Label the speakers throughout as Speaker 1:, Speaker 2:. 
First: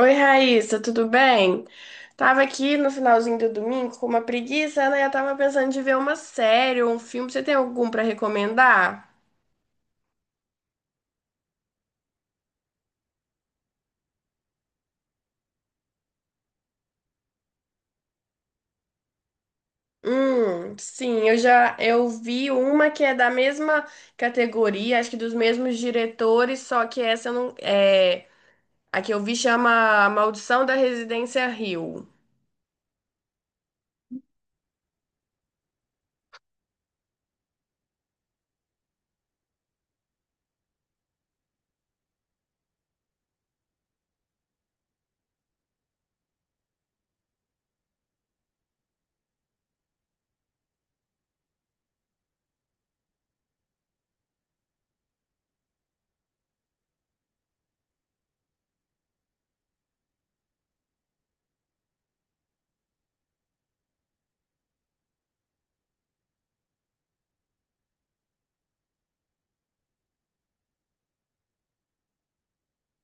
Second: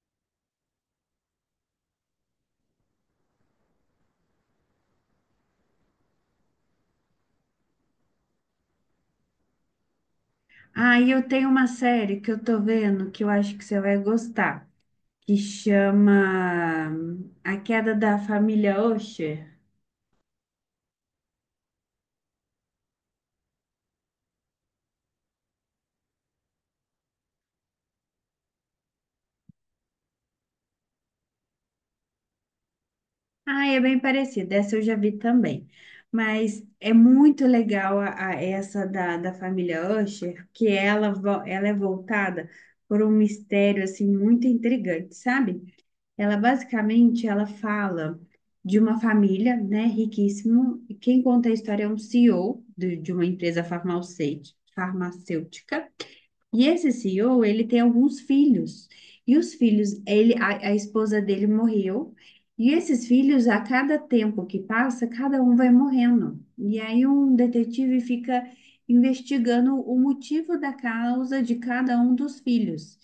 Speaker 1: Oi, Raíssa, tudo bem? Tava aqui no finalzinho do domingo com uma preguiça, né? Eu tava pensando de ver uma série ou um filme. Você tem algum pra recomendar?
Speaker 2: Aí eu tenho uma série que eu tô vendo que eu acho que você vai gostar, que chama A Queda da Família Usher.
Speaker 1: Sim, eu já eu vi uma que é da mesma categoria, acho que dos mesmos diretores, só que essa eu não é, a que eu vi chama A Maldição da Residência Hill.
Speaker 2: Ah, é bem parecida, essa eu já vi também. Mas é muito legal essa da família Usher, que ela é voltada por um mistério assim muito intrigante, sabe? Ela basicamente ela fala de uma família, né, riquíssima. E Quem conta a história é um CEO de uma empresa farmacêutica, e esse CEO, ele tem alguns filhos. E os filhos, a esposa dele morreu. E esses filhos, a cada tempo que passa, cada um vai morrendo. E aí um detetive fica investigando o motivo da causa de cada um dos filhos.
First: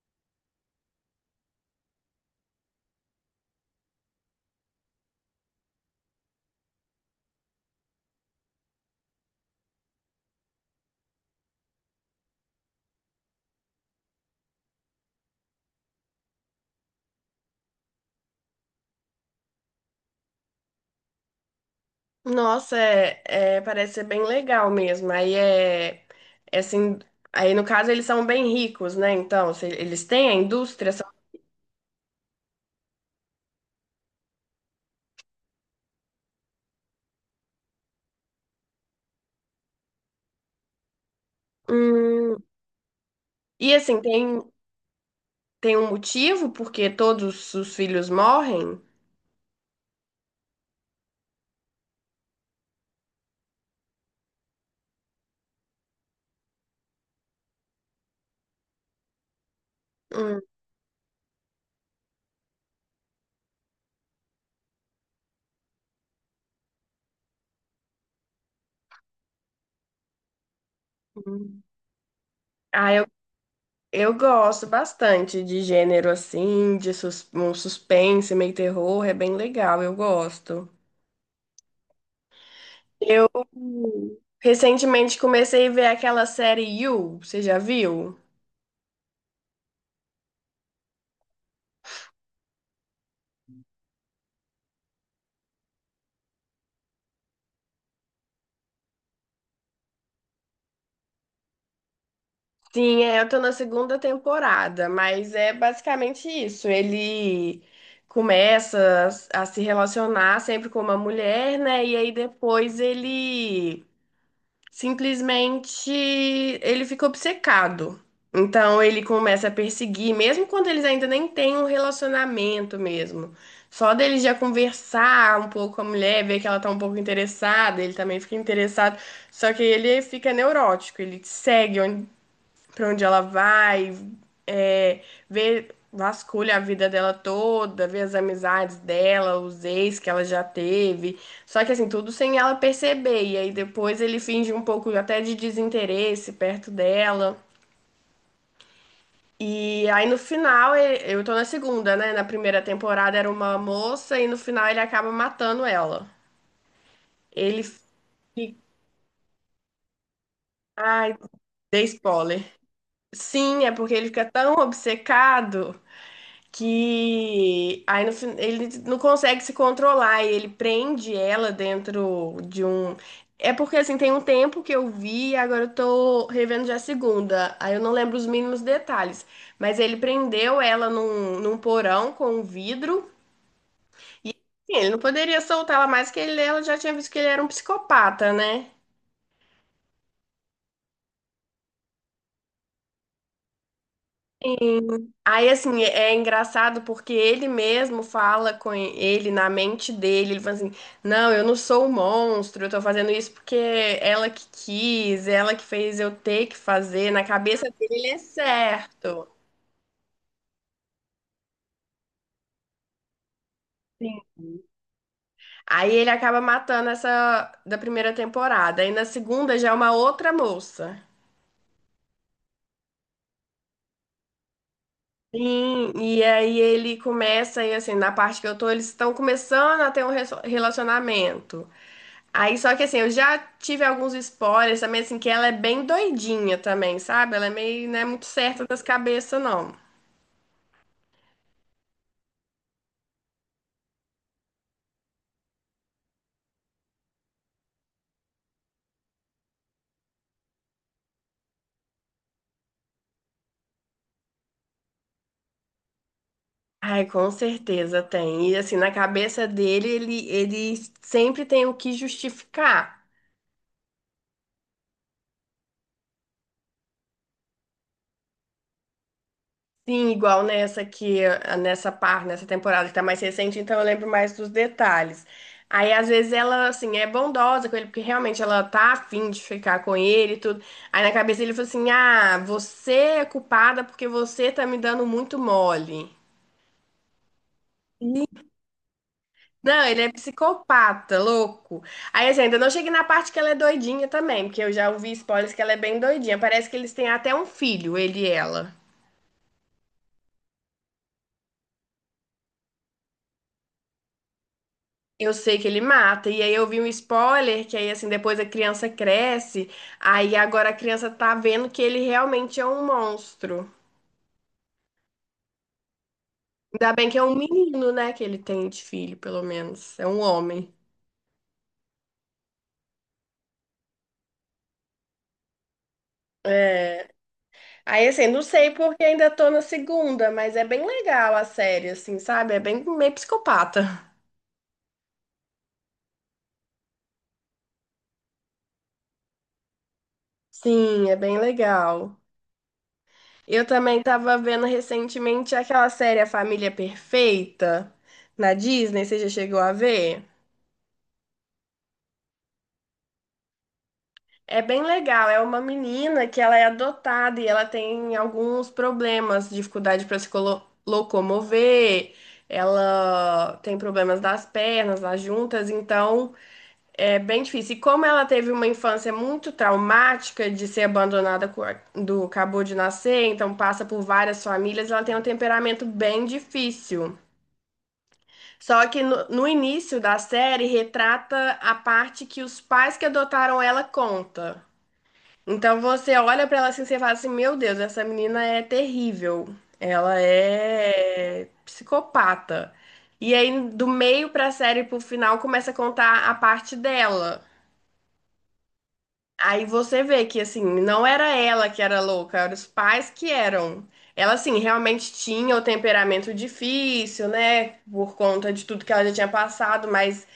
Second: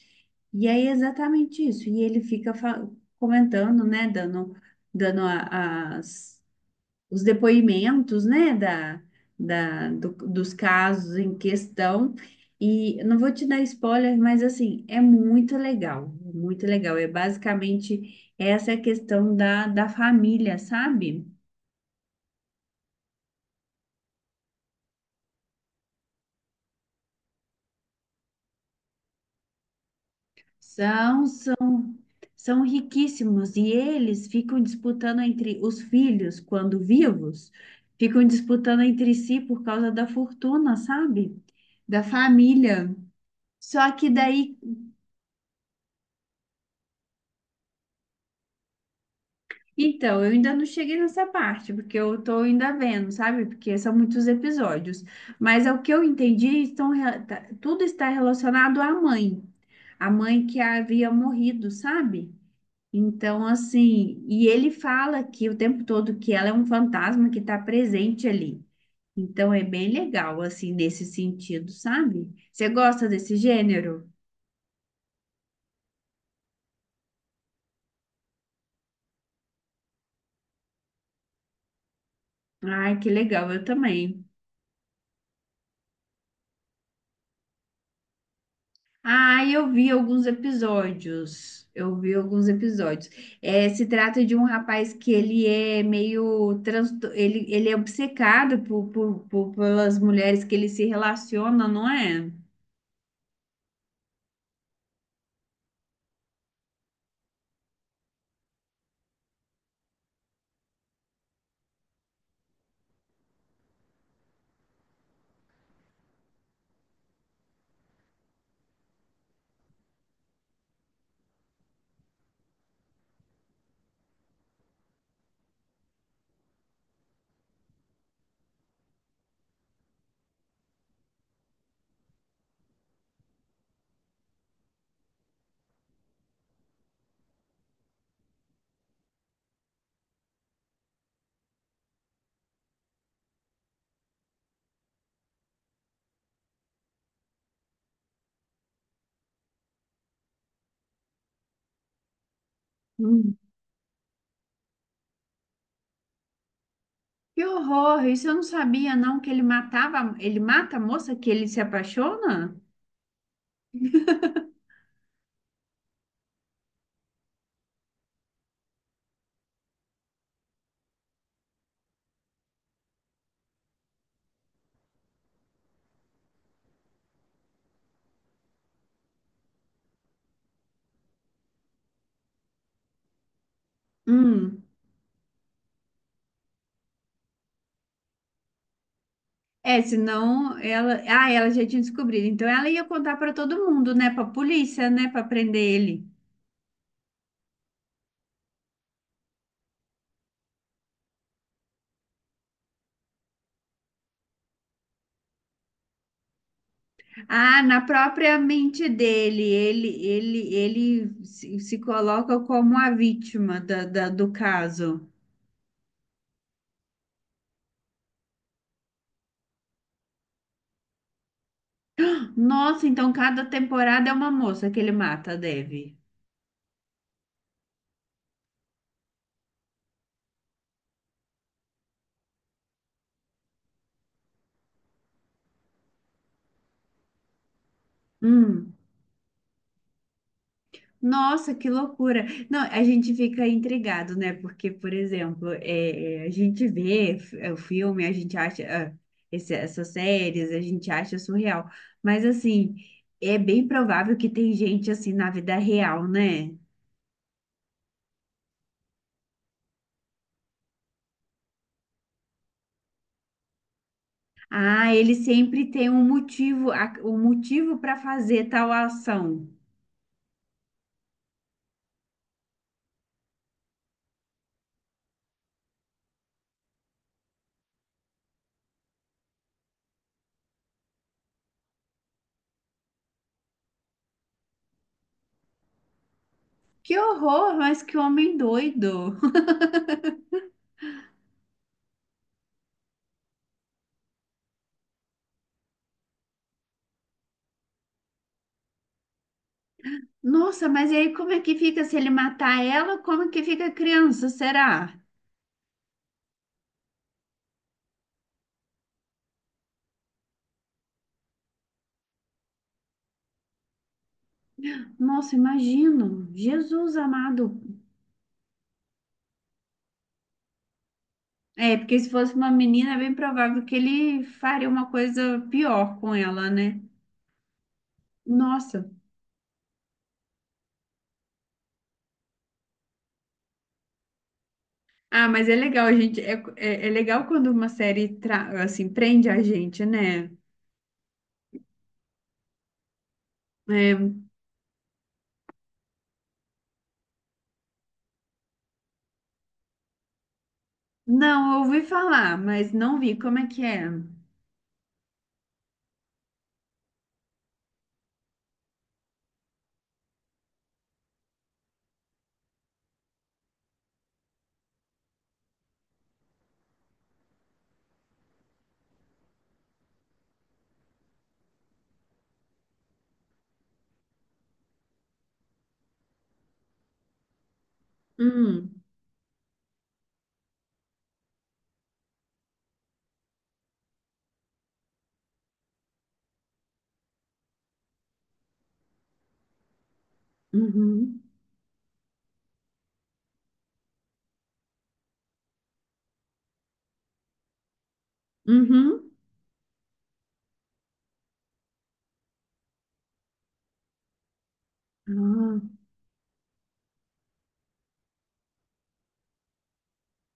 Speaker 2: E aí é exatamente isso. E ele comentando, né, dando, dando a- as os depoimentos, né, dos casos em questão. E eu não vou te dar spoiler, mas assim, é muito legal, muito legal. É basicamente essa é a questão da família, sabe?
Speaker 1: Nossa, parece ser bem legal mesmo. Aí é, é assim, aí no caso eles são bem ricos, né? Então, se eles têm a indústria. São-
Speaker 2: São, são, São riquíssimos e eles ficam disputando entre os filhos, quando vivos, ficam disputando entre si por causa da fortuna, sabe? Da
Speaker 1: Hum,
Speaker 2: família.
Speaker 1: e
Speaker 2: Só
Speaker 1: assim,
Speaker 2: que daí,
Speaker 1: tem um motivo porque todos os filhos morrem?
Speaker 2: então, eu ainda não cheguei nessa parte, porque eu tô ainda vendo, sabe? Porque são muitos episódios. Mas é o que eu entendi, tudo está relacionado à mãe. A
Speaker 1: Hum.
Speaker 2: mãe que havia morrido, sabe? Então, assim, e ele fala que o tempo todo que ela é um fantasma que está presente ali. Então, é bem legal, assim, nesse
Speaker 1: hum.
Speaker 2: sentido, sabe? Você
Speaker 1: Ah,
Speaker 2: gosta desse gênero?
Speaker 1: eu gosto bastante de gênero assim, um suspense, meio terror, é bem legal, eu gosto.
Speaker 2: Ai, que
Speaker 1: Eu
Speaker 2: legal, eu também.
Speaker 1: recentemente comecei a ver aquela série You, você já viu?
Speaker 2: Ah, eu vi alguns episódios. Eu vi alguns episódios. É, se trata de um rapaz que ele é meio trans... ele é obcecado pelas mulheres que ele se relaciona, não é?
Speaker 1: Sim, é, eu tô na segunda temporada, mas é basicamente isso. Ele começa a se relacionar sempre com uma mulher, né? E aí depois ele simplesmente ele fica obcecado. Então ele começa a perseguir, mesmo quando eles ainda nem têm um relacionamento mesmo. Só dele já conversar um pouco com a mulher, ver que ela tá um pouco interessada, ele também fica interessado. Só que ele fica neurótico, ele segue para onde ela vai, é, ver, vasculha a vida dela toda, ver as amizades dela, os ex que ela já teve. Só que assim, tudo sem ela perceber. E aí depois ele finge um pouco até de desinteresse perto dela. E aí no final, ele- eu tô na segunda, né? Na primeira temporada era
Speaker 2: Hum.
Speaker 1: uma moça e no final ele acaba matando ela.
Speaker 2: Que
Speaker 1: Ele
Speaker 2: horror! Isso eu não
Speaker 1: fica.
Speaker 2: sabia, não, que ele matava, ele mata a
Speaker 1: Ai,
Speaker 2: moça que ele se
Speaker 1: dei spoiler.
Speaker 2: apaixona?
Speaker 1: Sim, é porque ele fica tão obcecado que aí no, fin- ele não consegue se controlar e ele prende ela dentro de um. É porque assim, tem um tempo que eu vi, e agora eu tô revendo já a segunda. Aí eu não lembro os mínimos detalhes. Mas ele prendeu ela num porão com um vidro. E
Speaker 2: Hum.
Speaker 1: assim, ele não poderia soltá-la mais, que ele, ela já tinha visto que ele era um psicopata, né?
Speaker 2: É, senão ela, ah, ela já tinha descobrido. Então ela ia contar para todo mundo, né? Para polícia, né?
Speaker 1: Sim.
Speaker 2: Para
Speaker 1: Aí,
Speaker 2: prender
Speaker 1: assim,
Speaker 2: ele.
Speaker 1: é engraçado porque ele mesmo fala com ele na mente dele. Ele fala assim: "Não, eu não sou um monstro, eu tô fazendo isso porque é ela que quis, é ela que fez eu ter que fazer. Na
Speaker 2: Ah,
Speaker 1: cabeça
Speaker 2: na
Speaker 1: dele é
Speaker 2: própria mente
Speaker 1: certo."
Speaker 2: dele, ele se coloca como a vítima
Speaker 1: Sim.
Speaker 2: do caso.
Speaker 1: Aí ele acaba matando essa da primeira temporada. Aí na segunda já é uma outra moça.
Speaker 2: Nossa, então cada temporada é uma moça que ele mata,
Speaker 1: Sim,
Speaker 2: deve.
Speaker 1: e aí ele começa, e assim, na parte que eu tô, eles estão começando a ter um relacionamento. Aí, só que assim, eu já tive alguns spoilers também, assim, que ela é bem doidinha também, sabe? Ela é meio, não é muito certa
Speaker 2: Hum.
Speaker 1: das cabeças, não.
Speaker 2: Nossa, que loucura. Não, a gente fica intrigado, né? Porque, por exemplo, a gente vê o filme, a gente acha ah, essas séries, a gente acha surreal. Mas, assim, é bem provável que tem gente assim na vida real, né?
Speaker 1: Ai, com certeza tem. E assim, na cabeça dele, ele sempre tem o que justificar.
Speaker 2: Ah, ele sempre tem um motivo, um motivo para fazer tal ação.
Speaker 1: Sim, igual nessa que ah, nessa parte, nessa temporada que tá mais recente, então eu lembro mais dos detalhes. Aí às vezes ela assim é bondosa com ele porque realmente ela tá afim de ficar com ele e tudo. Aí na cabeça ele falou assim: "Ah, você é culpada porque você tá me dando muito mole".
Speaker 2: Que horror, mas que homem doido.
Speaker 1: Não, ele é psicopata, louco. Aí assim, ainda não cheguei na parte que ela é doidinha também, porque eu já ouvi spoilers que ela é bem doidinha. Parece que eles têm até um filho, ele e ela.
Speaker 2: Nossa, mas e aí como é que fica se ele matar ela? Como que fica a criança, será?
Speaker 1: Eu sei que ele mata, e aí eu vi um spoiler que aí assim depois a criança cresce, aí agora a criança tá vendo que ele realmente é um monstro.
Speaker 2: Nossa, imagino.
Speaker 1: Ainda
Speaker 2: Jesus
Speaker 1: bem que é um
Speaker 2: amado.
Speaker 1: menino, né, que ele tem de filho, pelo menos, é um homem.
Speaker 2: É, porque se fosse uma menina, é bem provável que ele faria uma coisa pior com ela, né?
Speaker 1: É. Aí assim, não sei
Speaker 2: Nossa.
Speaker 1: porque ainda tô na segunda, mas é bem legal a série, assim, sabe? É bem meio psicopata.
Speaker 2: Ah, mas é legal, gente. É legal quando uma série assim prende a gente, né?
Speaker 1: Sim, é bem legal. Eu também
Speaker 2: É.
Speaker 1: tava vendo recentemente aquela série A Família Perfeita na Disney, você já chegou a ver?
Speaker 2: Não, eu ouvi falar, mas não vi. Como é que é?
Speaker 1: É bem legal. É uma menina que ela é adotada e ela tem alguns problemas, dificuldade para se colo- locomover. Ela tem problemas das pernas, das juntas, então é bem difícil. E como ela teve uma infância muito traumática de ser abandonada quando acabou de nascer, então passa por várias famílias, ela tem um temperamento bem difícil.
Speaker 2: Hum,
Speaker 1: Só que no início da série retrata a parte que os pais que adotaram ela conta. Então você olha pra ela assim, você fala assim, meu Deus, essa menina é terrível. Ela
Speaker 2: uhum,
Speaker 1: é psicopata. E aí do meio pra série pro final começa a contar a parte dela.
Speaker 2: uhum.
Speaker 1: Aí você vê que, assim, não era ela que era louca, eram os pais que eram. Ela, assim, realmente tinha
Speaker 2: Ah,
Speaker 1: o temperamento difícil, né? Por conta de tudo que ela já tinha passado, mas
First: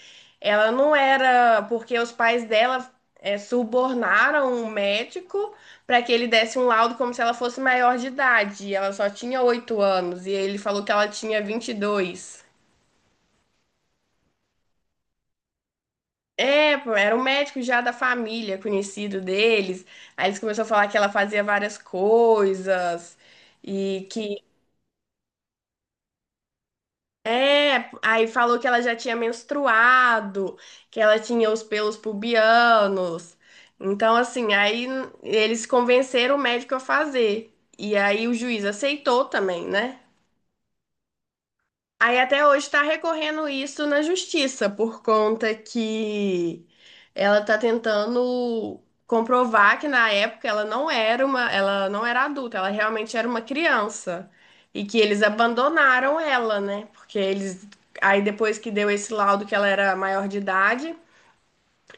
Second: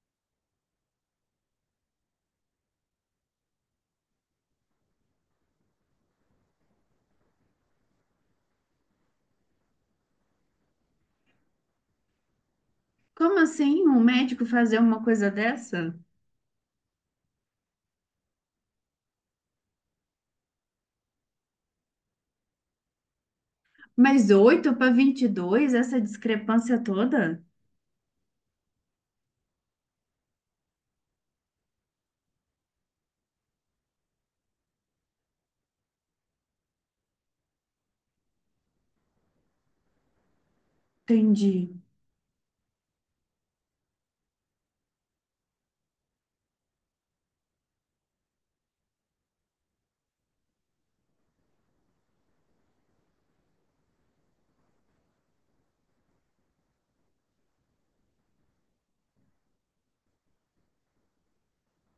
Speaker 1: ela não era. Porque os pais dela subornaram um médico para que ele desse um laudo como se ela fosse maior de idade. E ela só tinha 8 anos, e ele falou que ela tinha 22.
Speaker 2: como assim um médico fazer uma coisa dessa?
Speaker 1: É, pô, era um médico já da família, conhecido deles. Aí eles começaram a falar que ela fazia várias coisas e
Speaker 2: Mas
Speaker 1: que
Speaker 2: 8 para 22, essa discrepância toda?
Speaker 1: aí falou que ela já tinha menstruado, que ela tinha os pelos pubianos. Então, assim, aí eles convenceram o médico a fazer. E aí o juiz aceitou também, né?
Speaker 2: Entendi.
Speaker 1: Aí até hoje está recorrendo isso na justiça, por conta que ela está tentando comprovar que na época ela não era uma, ela não era adulta, ela realmente era uma criança e que eles abandonaram ela, né? Porque eles aí depois que deu esse laudo que ela era maior de idade,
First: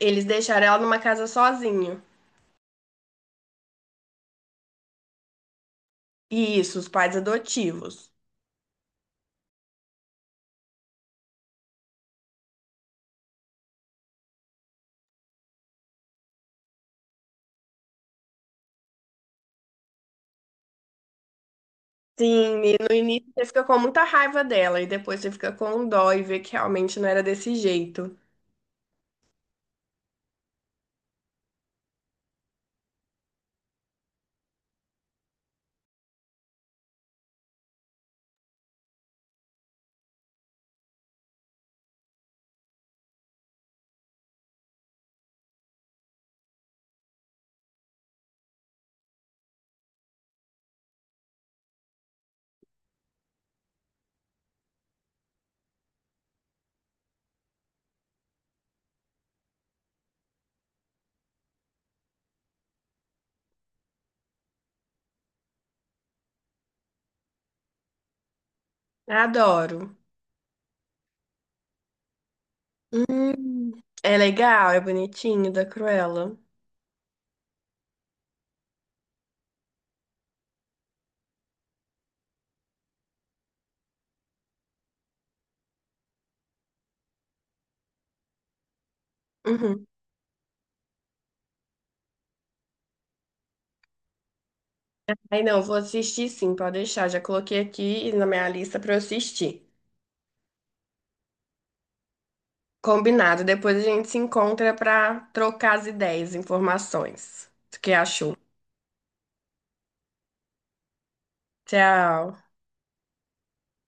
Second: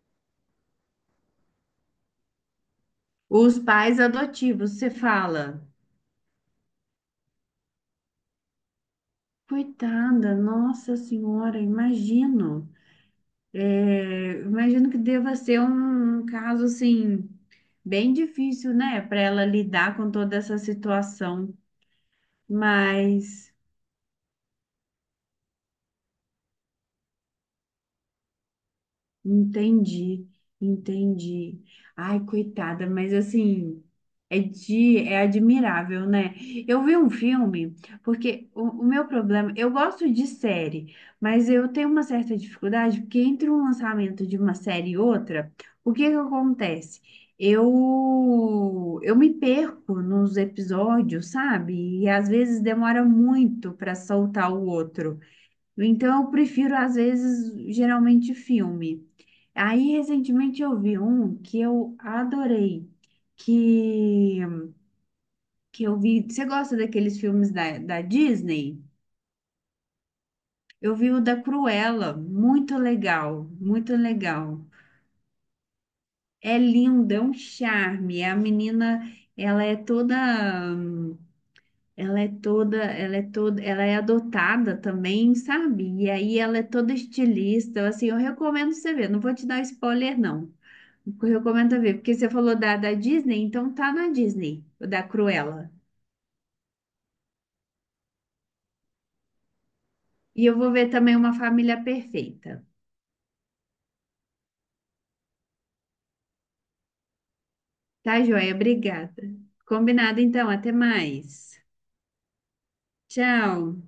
Speaker 1: eles deixaram ela numa casa sozinho.
Speaker 2: Os pais adotivos, você fala.
Speaker 1: E isso, os pais adotivos.
Speaker 2: Coitada, nossa senhora, imagino. É, imagino que deva ser um caso assim, bem difícil, né, para ela lidar com toda essa situação.
Speaker 1: Sim, e no início você
Speaker 2: Mas.
Speaker 1: fica com muita raiva dela e depois você fica com dó e vê que realmente não era desse jeito.
Speaker 2: Entendi, entendi. Ai, coitada, mas assim, é admirável, né? Eu vi um filme, porque o meu problema, eu gosto de série, mas eu tenho uma certa dificuldade, porque entre um lançamento de uma série e outra, o que que acontece? Eu me perco nos episódios, sabe? E às vezes demora muito para soltar o outro. Então, eu prefiro, às vezes, geralmente filme. Aí, recentemente, eu vi um que eu adorei, que, que eu vi... Você gosta daqueles filmes da Disney?
Speaker 1: Adoro.
Speaker 2: Eu vi o da Cruella, muito legal,
Speaker 1: Hum,
Speaker 2: muito
Speaker 1: É
Speaker 2: legal.
Speaker 1: legal, é bonitinho, da Cruella.
Speaker 2: É lindo, é um charme. A menina, ela é toda... hum, Ela é toda... Ela é toda... Ela é adotada também, sabe? E aí, ela é toda estilista. Assim, eu recomendo você ver. Não vou te dar
Speaker 1: Uhum.
Speaker 2: spoiler, não. Recomendo ver, porque você falou da Disney, então tá na Disney, o da
Speaker 1: Aí não,
Speaker 2: Cruella.
Speaker 1: vou assistir sim, pode deixar. Já coloquei aqui na minha lista pra eu assistir.
Speaker 2: E eu vou ver também Uma Família Perfeita.
Speaker 1: Combinado. Depois a gente se encontra pra trocar as ideias, informações. O que
Speaker 2: Tá,
Speaker 1: achou?
Speaker 2: joia? Obrigada. Combinado então, até mais.
Speaker 1: Tchau.
Speaker 2: Tchau.